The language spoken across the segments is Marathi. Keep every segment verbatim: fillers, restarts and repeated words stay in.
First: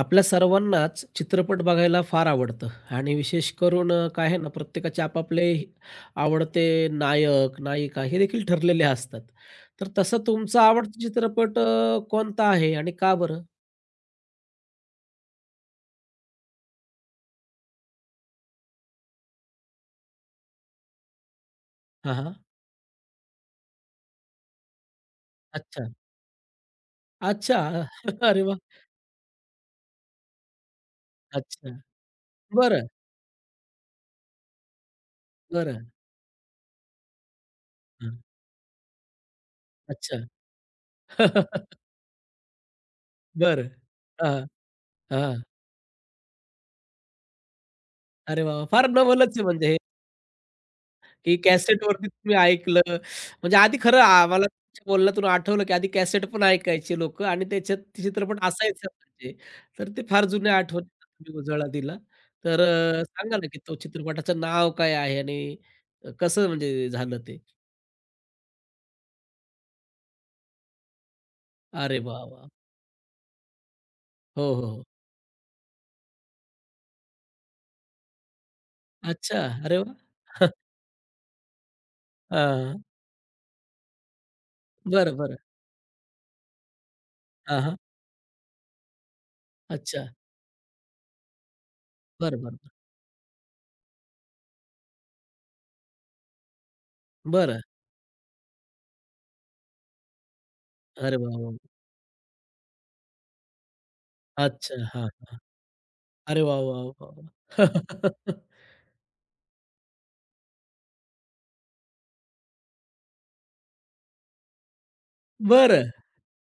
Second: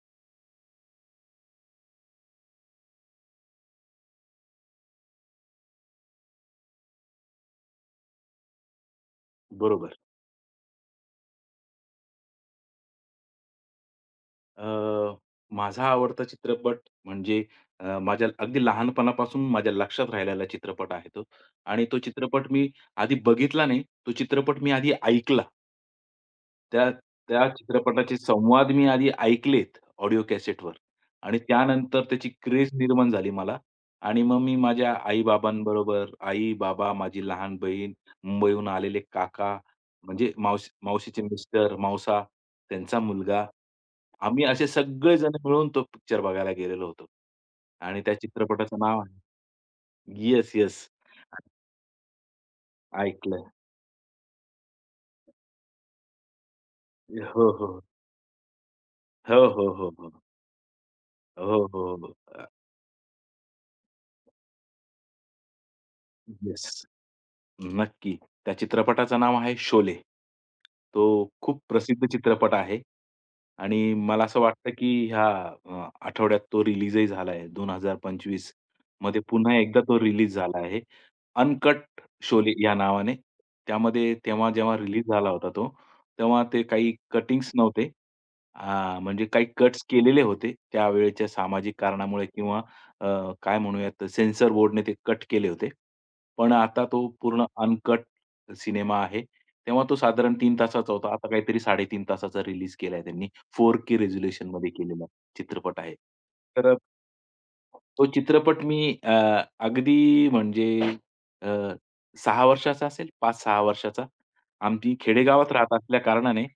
आपल्या सर्वांनाच चित्रपट बघायला फार आवडतं आणि विशेष करून अ, काय आहे ना, प्रत्येकाचे आपापले हि- आवडते नायक, नायिका हे देखील ठरलेले असतात. तर बरोबर. तसा तुमचा आवडता चित्रपट अ, कोणता आहे आणि का बरं? अ, माझा आवडता चित्रपट म्हणजे अ, माझ्या अगदी लहानपणापासून माझ्या लक्षात राहिलेला चित्रपट आहे तो आणि तो हां, हां. चित्रपट मी आधी बघितला नाही, तो चित्रपट मी आधी ऐकला. अच्छा. त्या त्या अच्छा. चित्रपटाचे अरे वाह! संवाद मी आधी ऐकलेत ऑडिओ कॅसेटवर आणि अच्छा. त्यानंतर त्याची क्रेझ बरं, निर्माण झाली मला आणि मग मी माझ्या बरं. आई-बाबांबरोबर आई, बाबा, माझी लहान बहीण, हां. मुंबईहून आलेले काका अच्छा. म्हणजे मावशी मावशीचे मिस्टर, मावसा, त्यांचा मुलगा. बरं. आम्ही हां, असे सगळेजण हां. मिळून तो पिक्चर बघायला गेलेलो होतो. आणि त्या अरे वाह! चित्रपटाचं फार नाव आहे नवलच आहे म्हणजे, येस, येस. की कॅसेटवरती तुम्ही ऐकलं. ऐकलंय. म्हणजे आधी खरं आम्हाला तुमच्या बोलण्यातून आठवलं, की आधी कॅसेट पण ऐकायचे लोकं आणि हो, त्याच्यात हो. चित्रपट असायचा म्हणजे. हो, हो, तर हो, ते हो. फार जुन्या आठवणींना तुम्ही हो, उजाळा हो, दिला. हो. अ, तर अ, सांगा ना, की तो चित्रपटाचं नाव काय आहे आणि कसं येस. म्हणजे झालं ते? नक्की. त्या चित्रपटाचं नाव आहे शोले. तो खूप अरे प्रसिद्ध वाह! वाह! चित्रपट आहे आणि मला असं हो, हो, वाटतं, हो. की ह्या अ, आठवड्यात तो रिलीजही झाला आहे. वीस पंचवीस मध्ये अच्छा. पुन्हा अरे एकदा वाह! तो रिलीज झाला आहे. अनकट शोले या हां. नावाने. त्यामध्ये तेव्हा जेव्हा रिलीज बरं, झाला बरं. होता तो, तेव्हा ते काही कटिंग्स हां, हां. नव्हते. अ, म्हणजे काही कट्स अच्छा. केलेले होते. त्यावेळेच्या सामाजिक कारणामुळे बरं, बरं, किंवा बरं. अ, काय म्हणूयात सेन्सर बोर्डने ते कट केले होते. पण आता तो पूर्ण बरं. अनकट सिनेमा आहे. तेव्हा तो साधारण तीन तासाचा होता. अरे आता वाह! वाह! काहीतरी साडे तीन तासाचा रिलीज केलाय त्यांनी. फोर के रिझोल्यूशनमध्ये अच्छा. केलेला हां, हां. चित्रपट आहे. अरे वाह! तर अ, वाह! वाह! तो वाह! चित्रपट मी अ, अगदी म्हणजे अ, सहा वर्षाचा असेल, पाच सहा वर्षाचा. आमची खेडेगावात राहत बरं. असल्या कारणाने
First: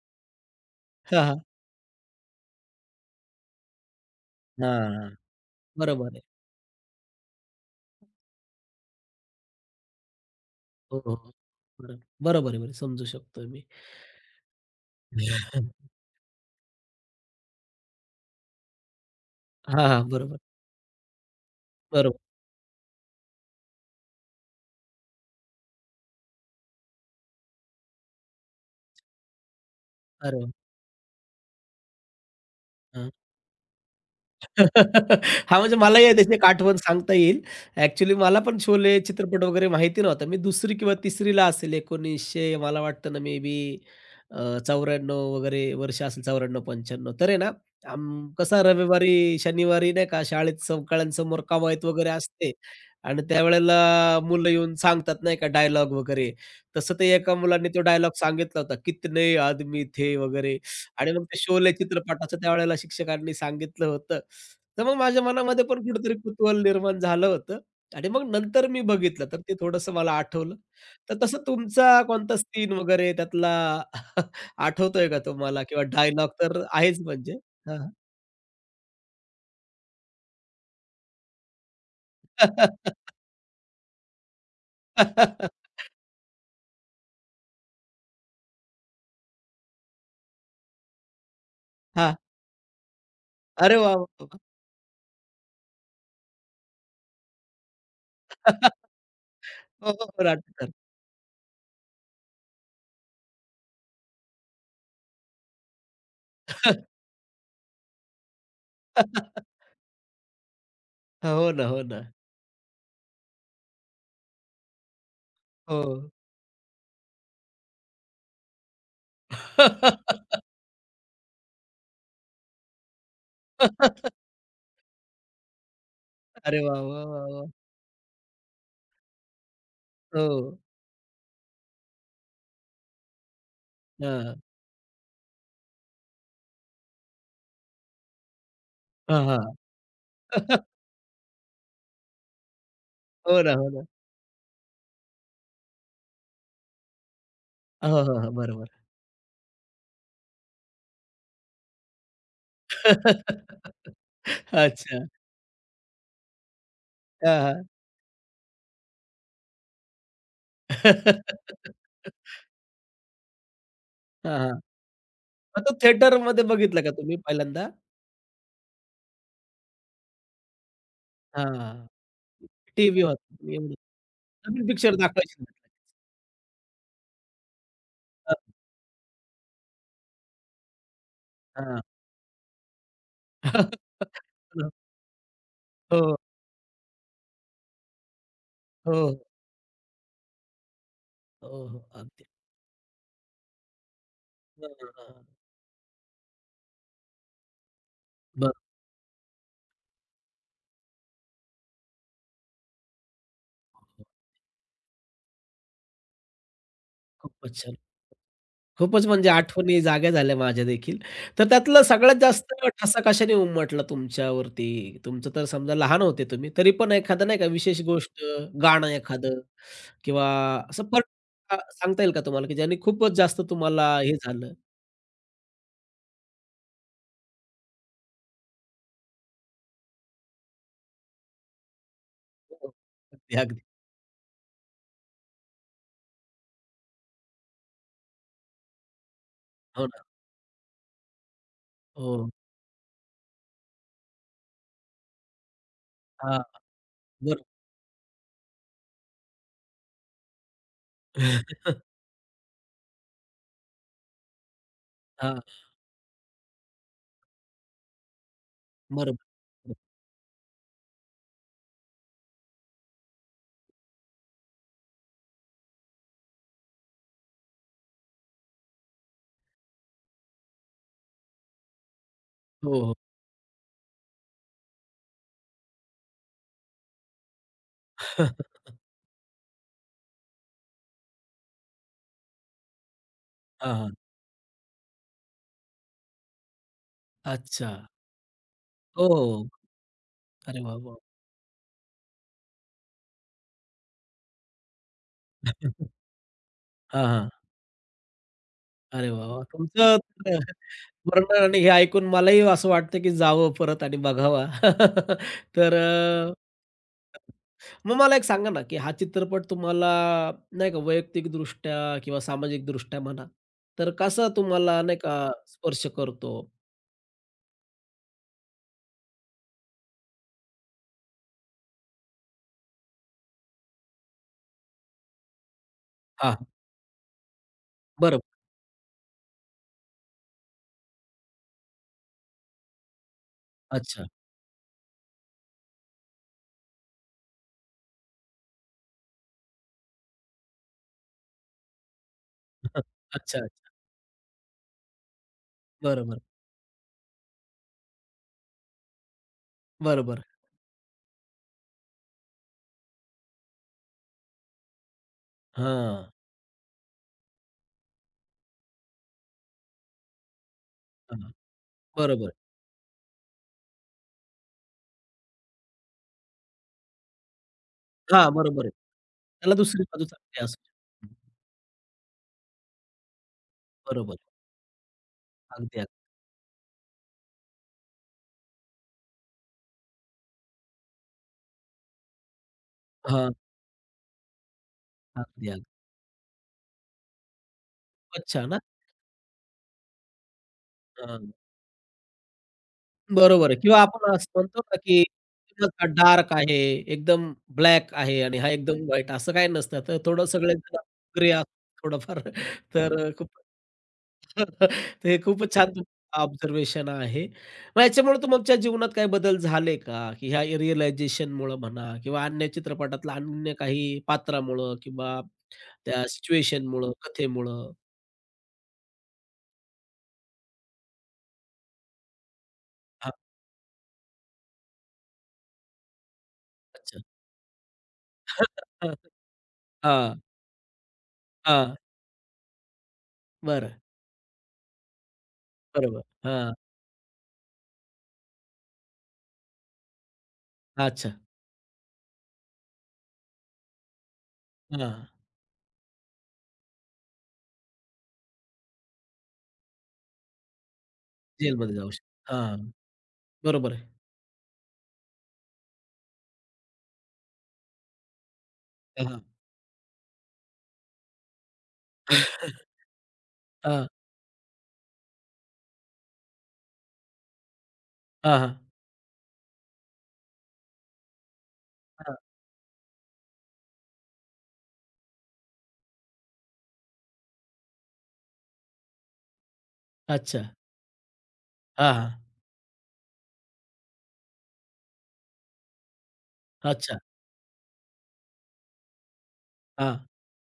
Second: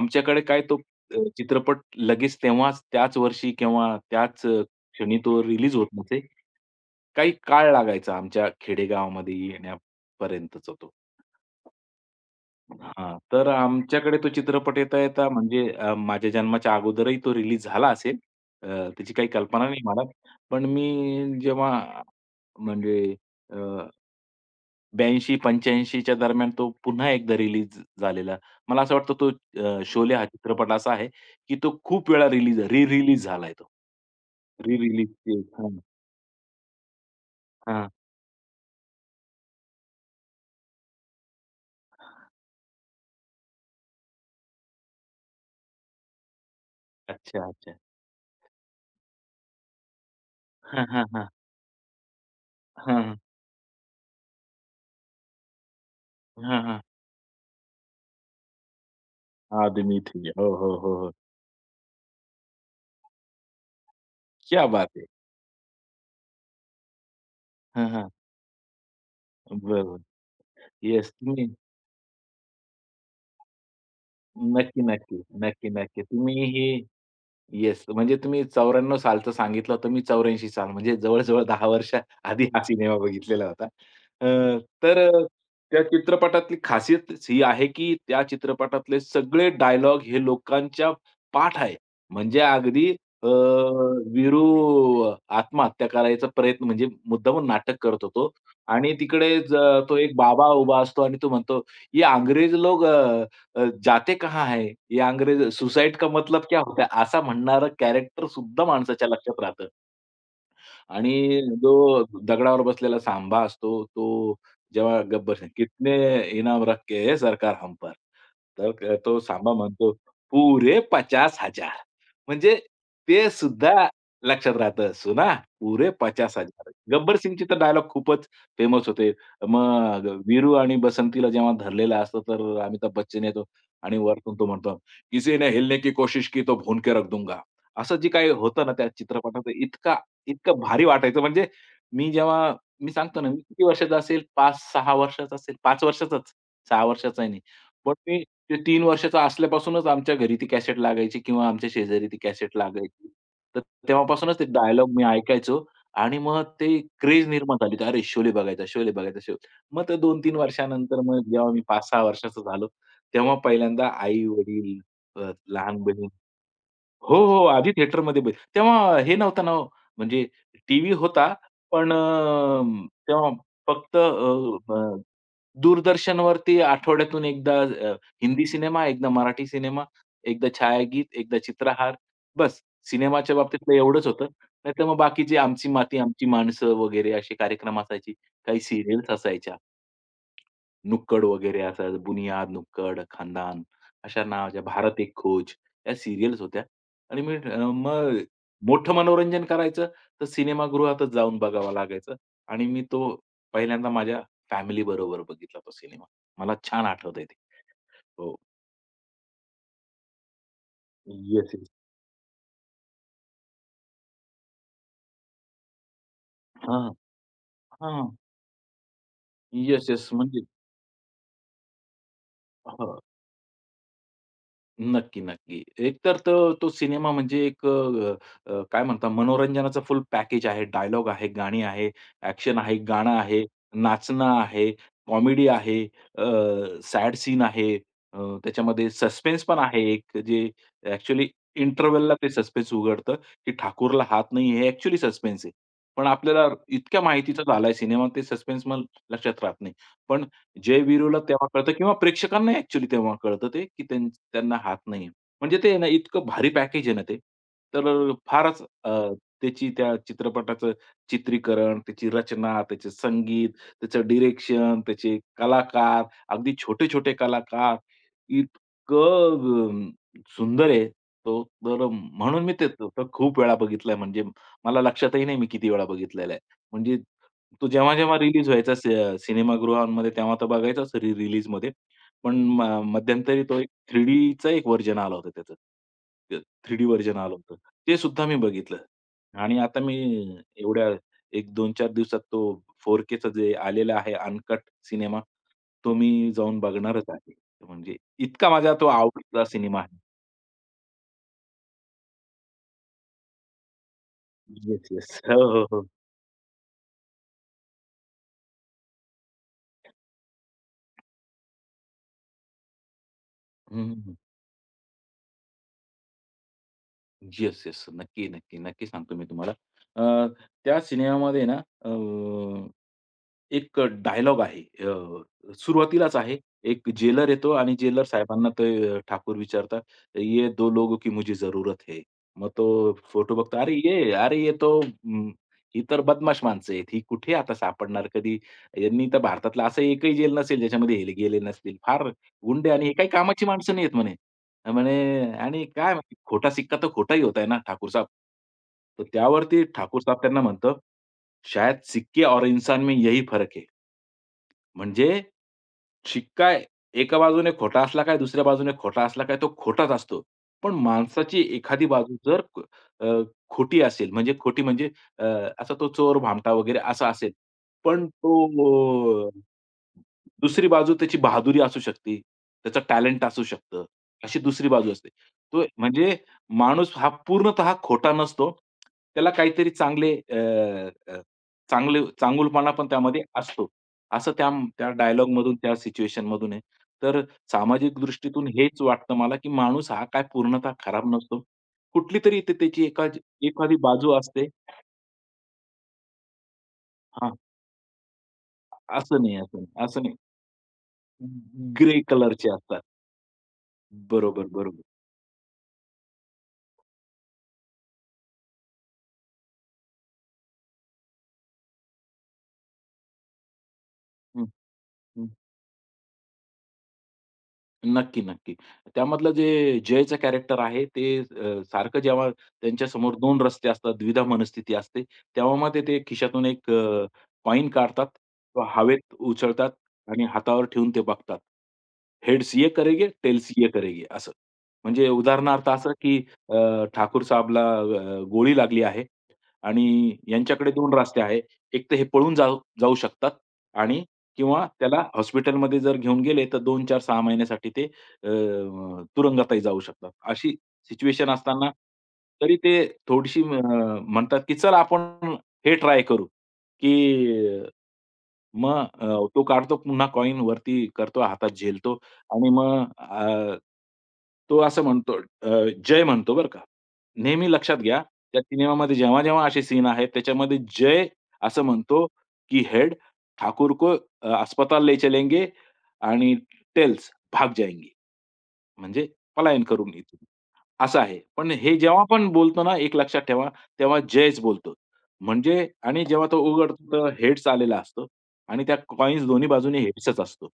आमच्याकडे काय तो अ, हां, हां. चित्रपट लगेच तेव्हाच त्याच वर्षी किंवा त्याच अ, हां, हां. क्षणी तो रिलीज होत बरोबर नसे. आहे. काही काळ लागायचा आमच्या खेडेगावामध्ये येण्यापर्यंतचा तो. हो, हो. बरोबर. बरोबर आहे, बरोबर समजू हां, तर शकतो मी. आमच्याकडे तो चित्रपट येता-येता म्हणजे अ, माझ्या जन्माच्या अगोदरही तो रिलीज झाला असेल. अ, त्याची काही कल्पना नाही हां, मला. हां. बरोबर. पण मी जेव्हा बरोबर. म्हणजे अ, ब्याऐंशी पंच्याऐंशी च्या दरम्यान तो पुन्हा एकदा रिलीज झालेला. मला असं वाटतं तो अ, शोले हा अरे वाह! चित्रपट असा आहे, की तो खूप वेळा रिलीज हां. री-रिलीज झालाय तो. री-रिलीज हां, हां, म्हणजे मलाही आहे त्याची एक आठवण सांगता येईल. हां. ॲक्चुअली मला पण शोले चित्रपट वगैरे माहिती नव्हता. मी दुसरी किंवा तिसरीला असेल, एकोणीसशे मला वाटतं ना, मे बी अ, वगैरे वर्ष असेल चौऱ्याण्णव पंचाण्णव. तर आहे अच्छा, ना, अच्छा. आम कसा रविवारी, शनिवारी नाही का शाळेत हां, हां, हां. सवकाळ्यांसमोर कवायत वगैरे असते हां, आणि त्यावेळेला मुलं येऊन सांगतात नाही का डायलॉग वगैरे. हां, हां. तसं ते एका मुलाने तो डायलॉग सांगितला होता, "कितने आदमी आदमी थे" थी. हो, वगैरे, हो, हो, हो. आणि मग ते शोले चित्रपटाचं त्यावेळेला शिक्षकांनी सांगितलं होतं. क्या तर बात मग है! माझ्या मनामध्ये पण कुठेतरी कुतूहल निर्माण झालं होतं हां, आणि हां. मग नंतर मी बघितलं तर ते थोडंसं बरोबर. मला आठवलं. येस, तर तसं तुम्ही तुमचा कोणता सीन वगैरे त्यातला नक्की, आठवतोय का नक्की, तुम्हाला? नक्की, किंवा नक्की. डायलॉग तुम्ही तर हे आहेच म्हणजे. येस. हां. म्हणजे तुम्ही चौऱ्याण्णव सालचं सांगितलं होतं. मी चौऱ्याऐंशी साल म्हणजे जवळ-जवळ दहा वर्ष आधी हा हां. सिनेमा बघितलेला होता. अ, तर अ, त्या चित्रपटातली खासियतच ही आहे, की त्या चित्रपटातले सगळे डायलॉग हे लोकांच्या पाठ आहे. म्हणजे अगदी अ, अरे वाह! वाह! वाह! वीरू आत्महत्या करायचा प्रयत्न म्हणजे मुद्दामून नाटक करत होतो आणि तिकडे ज हो, तो हो, एक हो. बाबा नाटककार. उभा असतो आणि तो म्हणतो, "ये अंग्रेज लोग अ" अ, "जाते कहाँ है ये अंग्रेज सुसाइड का मतलब क्या होता है?" असा म्हणणारं कॅरेक्टर सुद्धा माणसाच्या लक्षात राहतं. आणि हो ना, जो हो ना. दगडावर बसलेला सांबा असतो, तो जेव्हा गब्बर सिंग, हो. "कितने इनाम रखे है सरकार हम पर." तर तो सांबा म्हणतो, "पुरे पचास हजार, म्हणजे ते सुद्धा लक्षात राहतं. "सुना, पुरे पचास अरे हजार, वाह! वाह! गब्बर वाह! सिंगचे वाह! तर डायलॉग खूपच फेमस होते. मग वीरू हो. आणि बसंतीला जेव्हा धरलेलं असतं, तर अमिताभ बच्चन येतो आणि वरतून हां. तो म्हणतो, "किसीने हिलने की कोशिश की तो भून के रख दूंगा." असं जे काही होतं ना त्या हां, चित्रपटात, हां. इतका इतकं भारी वाटायचं म्हणजे मी जेव्हा मी सांगतो ना, मी हो ना, किती हो ना. वर्षाचा असेल पाच सहा वर्षाचा असेल, पाच वर्षाचाच, सहा वर्षाचाही नाही. पण हो, हो, मी हो. ते बरोबर. तीन वर्षाचा असल्यापासूनच आमच्या घरी ती कॅसेट लागायची किंवा आमच्या शेजारी ती कॅसेट लागायची. तर तेव्हापासूनच ते डायलॉग अच्छा. मी ऐकायचो आणि मग ते क्रेज हां, निर्माण हां. झाली होती. अरे, शोले बघायचा, शोले बघायचा शो. मग ते दोन तीन वर्षानंतर मग जेव्हा मी पाच सहा वर्षाचा झालो, तेव्हा पहिल्यांदा हां, हां. आई-वडील, अ, मग तो लहान बहीण थिएटरमध्ये बघितला का हो, तुम्ही हो. हो, पहिल्यांदा? आधी थिएटरमध्ये बघ तेव्हा हे नव्हतं ना हो, म्हणजे टीव्ही होता हां. पण अ, टीव्ही तेव्हा होता. एवढं फक्त नवीन अ, पिक्चर अ, दाखवायचे म्हटलं. दूरदर्शनवरती आठवड्यातून एकदा अ, हिंदी सिनेमा, एकदा मराठी सिनेमा, एकदा छायागीत, एकदा हां, चित्रहार. बस सिनेमाच्या बाबतीतलं एवढंच होतं. नाहीतर मग बाकीचे आमची माती, हो, आमची माणसं वगैरे असे कार्यक्रम असायचे. काही हो, सीरियल्स असायच्या. नुक्कड वगैरे हो, हो. असायचं. अगदी. बुनियाद, नुक्कड, खानदान अशा नावाच्या हां, हां. भारत एक हां. खोज या सीरियल्स होत्या आणि मी अ, मग बरं. मोठं मनोरंजन करायचं तर सिनेमागृहातच जाऊन बघावा लागायचं आणि मी तो पहिल्यांदा माझ्या फॅमिली बरोबर बघितला तो सिनेमा. मला छान आठवतंय ते. खूपच छान. हो. खूपच म्हणजे आठवणी जाग्या झाल्या माझ्या देखील. तर येस, येस. त्यातलं सगळ्यात जास्त ठसा कशाने उमटला तुमच्यावरती? तुमचं तर समजा लहान होते तुम्ही, तरी हां, पण एखादा नाही का विशेष हां. गोष्ट, गाणं एखादं येस, येस. किंवा म्हणजे असं पर अ, सांगता येईल का तुम्हाला, की ज्याने खूपच जास्त तुम्हाला हे झालं? नक्की, नक्की. एकतर तो तो सिनेमा म्हणजे एक अ, अ, काय म्हणतात मनोरंजनाचं फुल पॅकेज आहे. डायलॉग आहे, गाणी आहे, ॲक्शन हो, आहे, गाणं अगदी, आहे, अगदी. नाचणं आहे, कॉमेडी आहे, सॅड सीन आहे, अ, त्याच्यामध्ये सस्पेन्स पण आहे हो ना. एक जे ॲक्चुअली इंटरव्हलला ते हो. सस्पेन्स उघडतं, की ठाकूरला हात नाही हे ॲक्चुअली सस्पेन्स आहे. पण हां, आपल्याला इतक्या माहितीचा बरं. झालाय सिनेमा ते सस्पेन्स मग लक्षात राहत नाही. पण जयवीरूला तेव्हा कळतं किंवा प्रेक्षकांनाही ॲक्चुअली तेव्हा कळतं ते, की त्यां त्यांना हात नाहीये. हां, म्हणजे ते ना इतकं भारी पॅकेज आहे ना ते. तर अ, फारच अ, बरोबर. त्याची त्या चित्रपटाचं चित्रीकरण, त्याची रचना, त्याचे संगीत, त्याचं डिरेक्शन, त्याचे कलाकार, अगदी छोटे-छोटे कलाकार, इतकं अ, सुंदर आहे तो. तर म्हणून मी ते हो, तो हो. तो खूप वेळा बघितलाय म्हणजे मला लक्षातही नाही मी किती वेळा बघितलेला आहे. म्हणजे तो जेव्हा-जेव्हा रिलीज व्हायचा स सिनेमागृहांमध्ये तेव्हा तर बघायचाच री रिलीजमध्ये. पण म मध्यंतरी तो एक हां, हां. 3Dचं एक व्हर्जन आलं होतं त्याचं. ते थ्री डी व्हर्जन आलं होतं. अच्छा. ते सुद्धा मी बघितलं. हो. हो. आणि आता मी अरे वाह, एवढ्या वाह! एक दोन चार दिवसात तो 4Kचं जे आलेलं आहे अनकट सिनेमा, तो मी जाऊन हां, बघणारच हां. आहे. म्हणजे इतका माझा तो अरे वाह! वाह! आवडीचा सिनेमा आहे. तुमचं तर वर्णन आणि हे ऐकून मलाही असं वाटतं, की जावं परत आणि बघावा. Yes, yes. हो, हो, तर हो. अ, मग मला एक सांगा ना, की हा चित्रपट तुम्हाला नाही का वैयक्तिकदृष्ट्या किंवा सामाजिकदृष्ट्या म्हणा, तर हं. कसा तुम्हाला नाही का स्पर्श करतो? Yes, yes. नक्की, नक्की, नक्की सांगतो मी तुम्हाला. अ, त्या सिनेमामध्ये ना अ, एक डायलॉग आहे. अ, सुरुवातीलाच हां, आहे. एक जेलर येतो आणि जेलर बरोबर. साहेबांना ते अ, ठाकूर विचारतात, "ये दो लोगों की मुझे ज़रूरत है." मग तो फोटो बघतो, "अरे अच्छा. ये, अरे ये तो अं, ही तर बदमाश माणसं आहेत. ही कुठे आता सापडणार कधी? यांनी तर भारतातला असं एकही जेल नसेल ज्याच्यामध्ये हे गेले नसतील. फार गुंडे आणि हे काही अच्छा, कामाची अच्छा. माणसं नाहीयेत" म्हणे. म्हणे आणि काय माहिती बरोबर, खोटा सिक्का तर खोटाही होता है ना ठाकूर साहब. तर त्यावरती ठाकूर साहब बरोबर. त्यांना म्हणतो, "शायद सिक्के और इंसान में यही फर्क है." म्हणजे हां, शिक्का एका बाजूने खोटा असला काय, दुसऱ्या बाजूने खोटा असला काय, तो खोटाच असतो. पण हां. माणसाची एखादी बाजू बरोबर. जर क- अ, खोटी असेल, म्हणजे खोटी म्हणजे अ, असा तो चोर, भामटा वगैरे असा असेल. पण हां, बरोबर आहे. तो त्याला दुसरी बाजू चांगली असू दुसरी बाजू शकते. त्याची बहादुरी असू शकते, त्याचं टॅलेंट असू शकतं. बरोबर. अशी दुसरी बाजू असते. तो अगदी, अगदी. म्हणजे माणूस हा पूर्णतः खोटा नसतो. त्याला काहीतरी चांगले अ, अ, चांगले चांगुलपणा पण त्यामध्ये हां, असतो. असं त्या त्या अगदी, डायलॉगमधून, अगदी. त्या सिच्युएशनमधून आहे. तर सामाजिक दृष्टीतून खूपच. हेच वाटतं मला, की माणूस हा काय पूर्णतः खराब हां, नसतो. कुठलीतरी ते त्याची एका बरोबर आहे, एखादी किंवा बाजू आपण असं असते. म्हणतो ना, की डार्क आहे, एकदम हां, ब्लॅक आहे आणि हा एकदम व्हाईट, असं असं नाही, काही असं नसतं. नाही, तर असं नाही. थोडं सगळेजण ग्रे असतात ग्रे थोडंफार. कलरचे असतात. तर अ, खूप बरोबर, तर बरोबर. हे खूपच छान ऑब्झर्वेशन आहे. मग याच्यामुळे तुमच्या जीवनात काही बदल झाले का? की ह्या रिअलायझेशनमुळं म्हणा किंवा अन्य चित्रपटातल्या अन्य काही हं. पात्रामुळं किंवा त्या सिच्युएशनमुळं, कथेमुळं? नक्की, नक्की. त्यामधलं जे जयचं कॅरेक्टर आहे ते अ, सारखं जेव्हा हां, त्यांच्यासमोर दोन रस्ते असतात, द्विधा मनस्थिती असते, तेव्हा मग ते ते खिशातून एक अच्छा. अ, कॉइन काढतात, तो हवेत उचलतात हां, आणि हातावर ठेवून ते बघतात. हां, "हेड्स ये करेगे टेल्स ये बरं. करेगे असं. म्हणजे उदाहरणार्थ असं, बरोबर. की हां, अ, ठाकूर साहेबला अ, गोळी लागली आहे आणि यांच्याकडे दोन अच्छा. रस्ते आहे. एक तर हे पळून जाऊ जाऊ शकतात आणि किंवा हां. त्याला हॉस्पिटलमध्ये जर घेऊन गेले, तर दोन, चार, सहा महिन्यासाठी ते अ, तुरुंगातही जाऊ शकतात. अशी सिच्युएशन असताना जेलमध्ये जाऊ शकतो. तरी हां. ते थोडीशी अ, बरोबर आहे. म्हणतात, की चला आपण हे ट्राय करू, की मग अ, हां, हां. तो काढतो पुन्हा कॉइन वरती करतो, हातात झेलतो आणि मग अ, हां, तो असं म्हणतो अ, जय म्हणतो बरं का. नेहमी लक्षात घ्या, हां, त्या हां. सिनेमामध्ये जेव्हा-जेव्हा असे सीन आहेत, त्याच्यामध्ये जय असं म्हणतो, की हेड ठाकूर को अ, अस्पताल ले चलेंगे आणि टेल्स भाग जाएंगी. म्हणजे पलायन करून येतील. अच्छा. असं आहे. पण हे हां, जेव्हा हां. आपण बोलतो ना, एक लक्षात ठेवा, तेव्हा जयच बोलतो. म्हणजे आणि जेव्हा तो उघडतो अच्छा. तर हेड्स आलेला असतो आणि त्या कॉइन्स दोन्ही बाजूने हां. हेड्सच असतो.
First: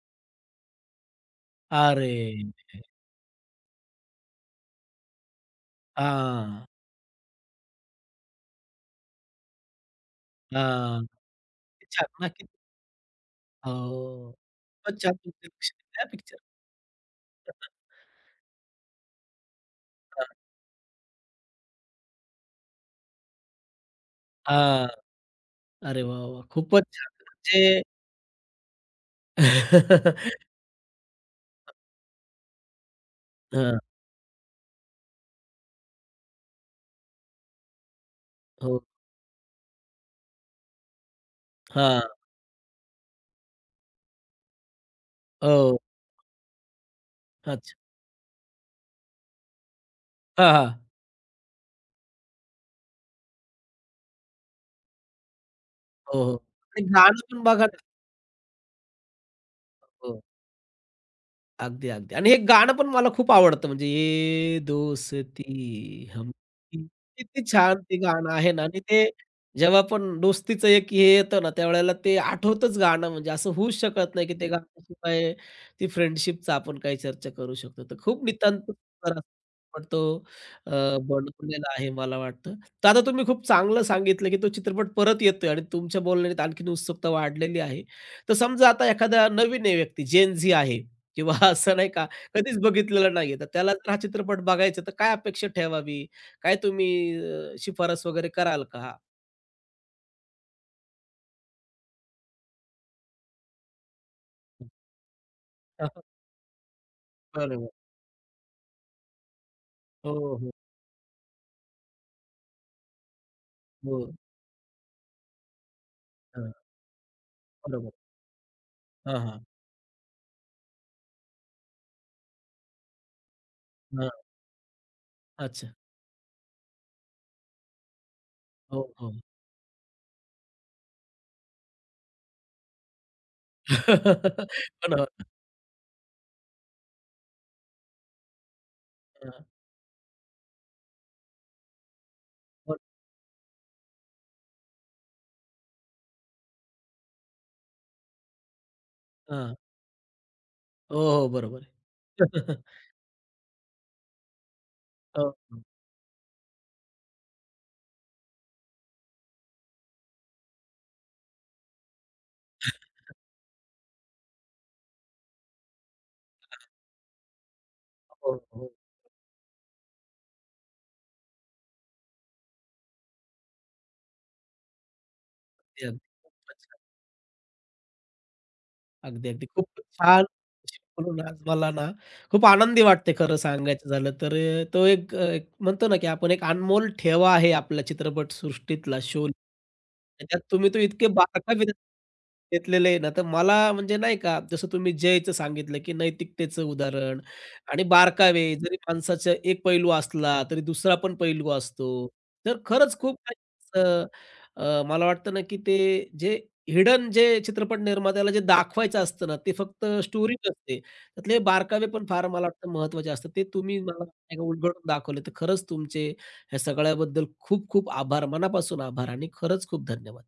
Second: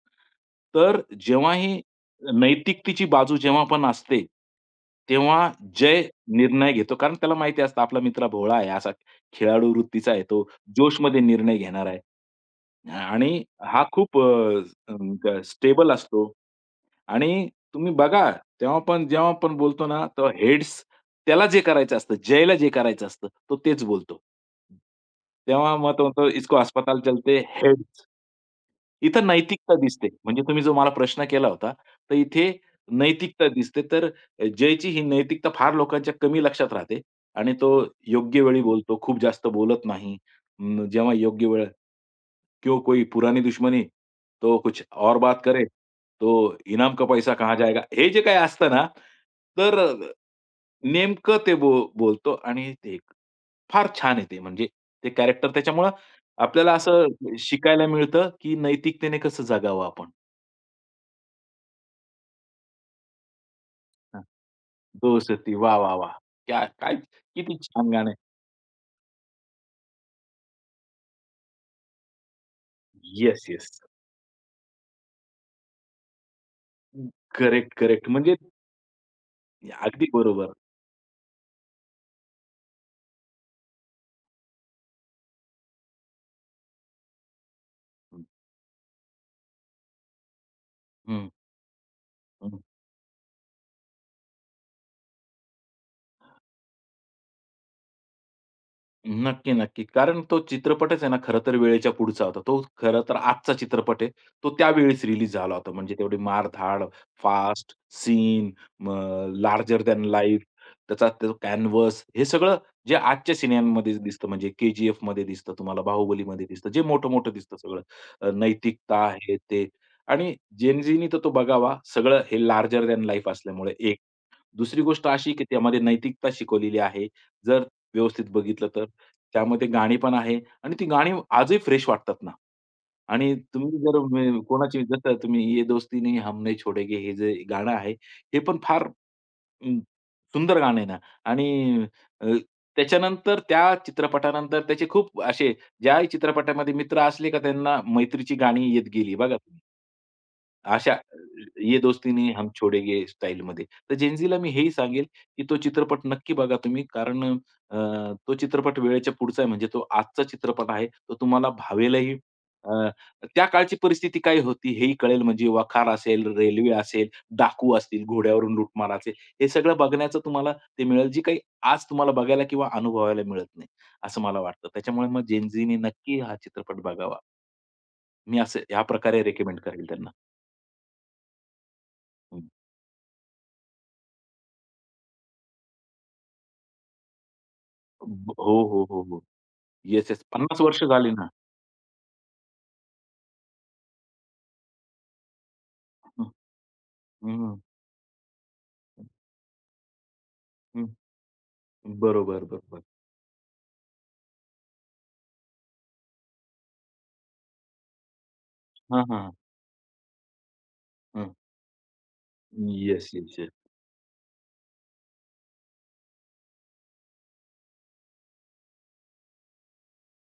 तर जेव्हाही अरे! नैतिकतेची बाजू जेव्हा पण असते, तेव्हा जय हां, निर्णय घेतो. कारण त्याला माहिती असतं आपला मित्र भोळा आहे, असा खेळाडू वृत्तीचा आहे तो, हां. जोशमध्ये निर्णय किती घेणार आहे. छान ना, किती आणि हा खूप हो. खूपच छान तुमचे लक्ष स्टेबल त्या असतो पिक्चर. आणि तुम्ही बघा तेव्हा पण जेव्हा पण बोलतो ना, तेव्हा हेड्स त्याला जे करायचं असतं, जयला जे करायचं असतं, तो तेच बोलतो. हां. तेव्हा मग अरे तो वाह, म्हणतो, वाह! "इसको खूपच अस्पताल छान. चलते म्हणजे हेड्स." इथं नैतिकता दिसते. म्हणजे तुम्ही जो मला प्रश्न केला होता, तर इथे नैतिकता हां, दिसते. तर जयची ही नैतिकता फार लोकांच्या कमी लक्षात राहते आणि तो योग्य वेळी हो. बोलतो, खूप जास्त बोलत नाही. अं, जेव्हा योग्य वेळ हां, "क्यों कोई पुरानी दुश्मनी, तो कुछ और बात करे, हो. तो इनाम का पैसा कहाँ अच्छा. जाएगा." हे जे काही असतं ना, तर हां, हां. नेमकं ते बो बोलतो आणि ते फार छान आहे ते म्हणजे ते कॅरेक्टर त्याच्यामुळं हो, हो. आपल्याला आणि असं गाणं पण बघा ना. शिकायला मिळतं, की नैतिकतेने कसं जगावं आपण. हो. अगदी, अगदी. आणि हे गाणं पण मला खूप आवडतं म्हणजे हां. ये दोस्ती वाह, वाह, दोस्ती वाह! क्या हमकी, काय किती किती छान छान ते गाणं आहे. गाणं आहे ना. आणि ते जेव्हा पण दोस्तीचं एक हे येतं ना, त्यावेळेला ते आठवतंच गाणं, म्हणजे येस, असं होऊच येस. शकत नाही, की ते गाण्याशिवाय ती फ्रेंडशिपचा आपण काही चर्चा करू करेक्ट, शकतो. तर करेक्ट. खूप म्हणजे नितांत सुंदर पण अगदी तो बरोबर. अ, बनवलेला आहे मला वाटतं. तर आता तुम्ही खूप चांगलं सांगितलं, की तो चित्रपट परत येतोय आणि तुमच्या बोलण्यात आणखीन उत्सुकता वाढलेली आहे. तर समजा आता एखादा नवीन आहे व्यक्ती, जेन झी आहे. हं, किंवा असं नाही का हं. कधीच बघितलेलं नाहीये. तर त्याला जर हा चित्रपट बघायचा तर काय अपेक्षा ठेवावी? काय तुम्ही अ, शिफारस वगैरे कराल का? हां. नक्की, नक्की. कारण तो चित्रपटच आहे ना, खरं तर वेळेच्या पुढचा होता. तो खरं तर आजचा चित्रपट आहे. तो त्यावेळीच रिलीज झाला होता. म्हणजे तेवढी मार-धाड, बरोबर. फास्ट, सीन, लार्जर दॅन हो, हो, लाईफ, हो. त्याचा तो कॅनव्हास हे सगळं जे आजच्या सिनेमांमध्ये दिसतं म्हणजे के-जी-एफमध्ये दिसतं तुम्हाला, बाहुबलीमध्ये हां, दिसतं, जे मोठं-मोठं दिसतं सगळं. बरोबर. अ, नैतिकता, हां, हे हां. ते आणि जेन तर तो बघावा. सगळं हे लार्जर दॅन लाईफ असल्यामुळे हां. दुसरी गोष्ट अशी की अच्छा. त्यामध्ये नैतिकता शिकवलेली आहे. जर व्यवस्थित बघितलं हो, तर. हो. त्यामध्ये गाणी पण आहे आणि ती गाणी आजही फ्रेश वाटतात ना. आणि तुम्ही जर अ, कोणाची हो ना. जसं तुम्ही "ये दोस्ती नहीं हम नहीं छोडेगे हे जे गाणं आहे, हे पण फार हां. अं, सुंदर गाणं आहे ना आणि अ, हो. त्याच्यानंतर त्या चित्रपटानंतर त्याचे खूप असे ज्याही चित्रपटामध्ये मित्र असले का त्यांना मैत्रीची गाणी येत गेली बघा. हां. अशा हो, हो. बरोबर ये आहे. दोस्ती हम छोडेंगे स्टाईलमध्ये. तर जेन-झीला मी हेही सांगेल, हो, की तो हो. चित्रपट नक्की बघा तुम्ही कारण अ, तो चित्रपट वेळेच्या पुढचा आहे म्हणजे तो आजचा चित्रपट आहे. तो तुम्हाला भावेलही. अ, त्या काळची परिस्थिती काय होती हेही कळेल म्हणजे वखार असेल, रेल्वे असेल, डाकू असतील, हो, घोड्यावरून हो. लुटमार असेल. हे सगळं बघण्याचं तुम्हाला ते मिळेल जी काही आज तुम्हाला बघायला किंवा अनुभवायला मिळत नाही, असं मला वाटतं. त्याच्यामुळे मग जेन ते अगदी नक्की हा चित्रपट बघावा. मी असं ह्या प्रकारे अगदी, अगदी. रेकमेंड खूप करेल त्यांना. छान शिकवून आज मला ना, खूप आनंदी वाटते खरं सांगायचं झालं तर. अ, तो एक अ, एक म्हणतो ना, की आपण एक अनमोल ठेवा आहे आपल्या ब हो, हो, चित्रपटसृष्टीतला हो, हो. शोले. Yes, yes. त्याच्यात पन्नास तुम्ही तो वर्ष इतके झाली ना. बारकाईने घेतलेले आहे ना, तर मला म्हणजे नाही का, जसं तुम्ही जयचं सांगितलं, की हं, नैतिकतेचं उदाहरण हं, आणि बारकावे, जरी माणसाचा एक पैलू असला, तरी हं. दुसरा पण पैलू असतो. बरोबर, तर बरोबर. खरंच खूप काही असं अ, मला वाटतं ना, की ते जे हिडन जे चित्रपट निर्मात्याला जे दाखवायचं हां, असतं हां, ना, ते फक्त स्टोरी नसते. त्यातले बारकावे पण फार मला वाटतं येस, महत्त्वाचे असतात. येस, ते येस. तुम्ही मला नाही का उलगडून दाखवले. तर खरंच तुमचे ह्या सगळ्याबद्दल खूप खूप आभार, मनापासून आभार आणि खरंच खूप धन्यवाद.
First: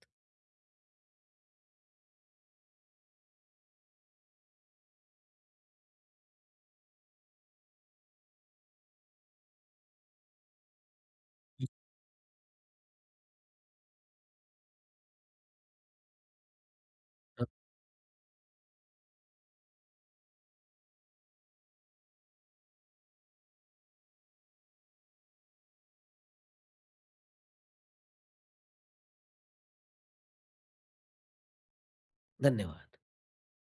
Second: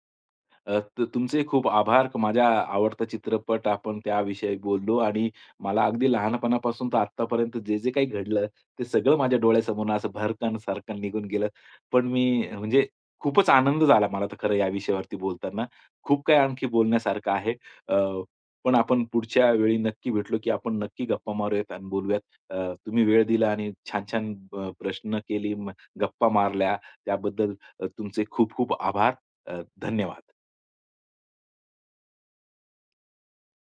अ, तर तुमचे खूप आभार. माझा आवडता चित्रपट आपण त्याविषयी बोललो आणि मला अगदी लहानपणापासून तर आत्तापर्यंत जे, जे काही घडलं ते सगळं माझ्या डोळ्यासमोरून असं भरकन-सारकन निघून गेलं. पण मी म्हणजे खूपच आनंद झाला मला तर खरं या विषयावरती बोलताना. खूप काही आणखी बोलण्यासारखं आहे. अ, पण आपण पुढच्या वेळी नक्की भेटलो, की आपण नक्की गप्पा मारूयात आणि बोलूयात. अ, तुम्ही वेळ दिला आणि छान-छान अ, प्रश्न केली, म- गप्पा मारल्या. त्याबद्दल अ, तुमचे खूप-खूप आभार. अ, धन्यवाद. धन्यवाद.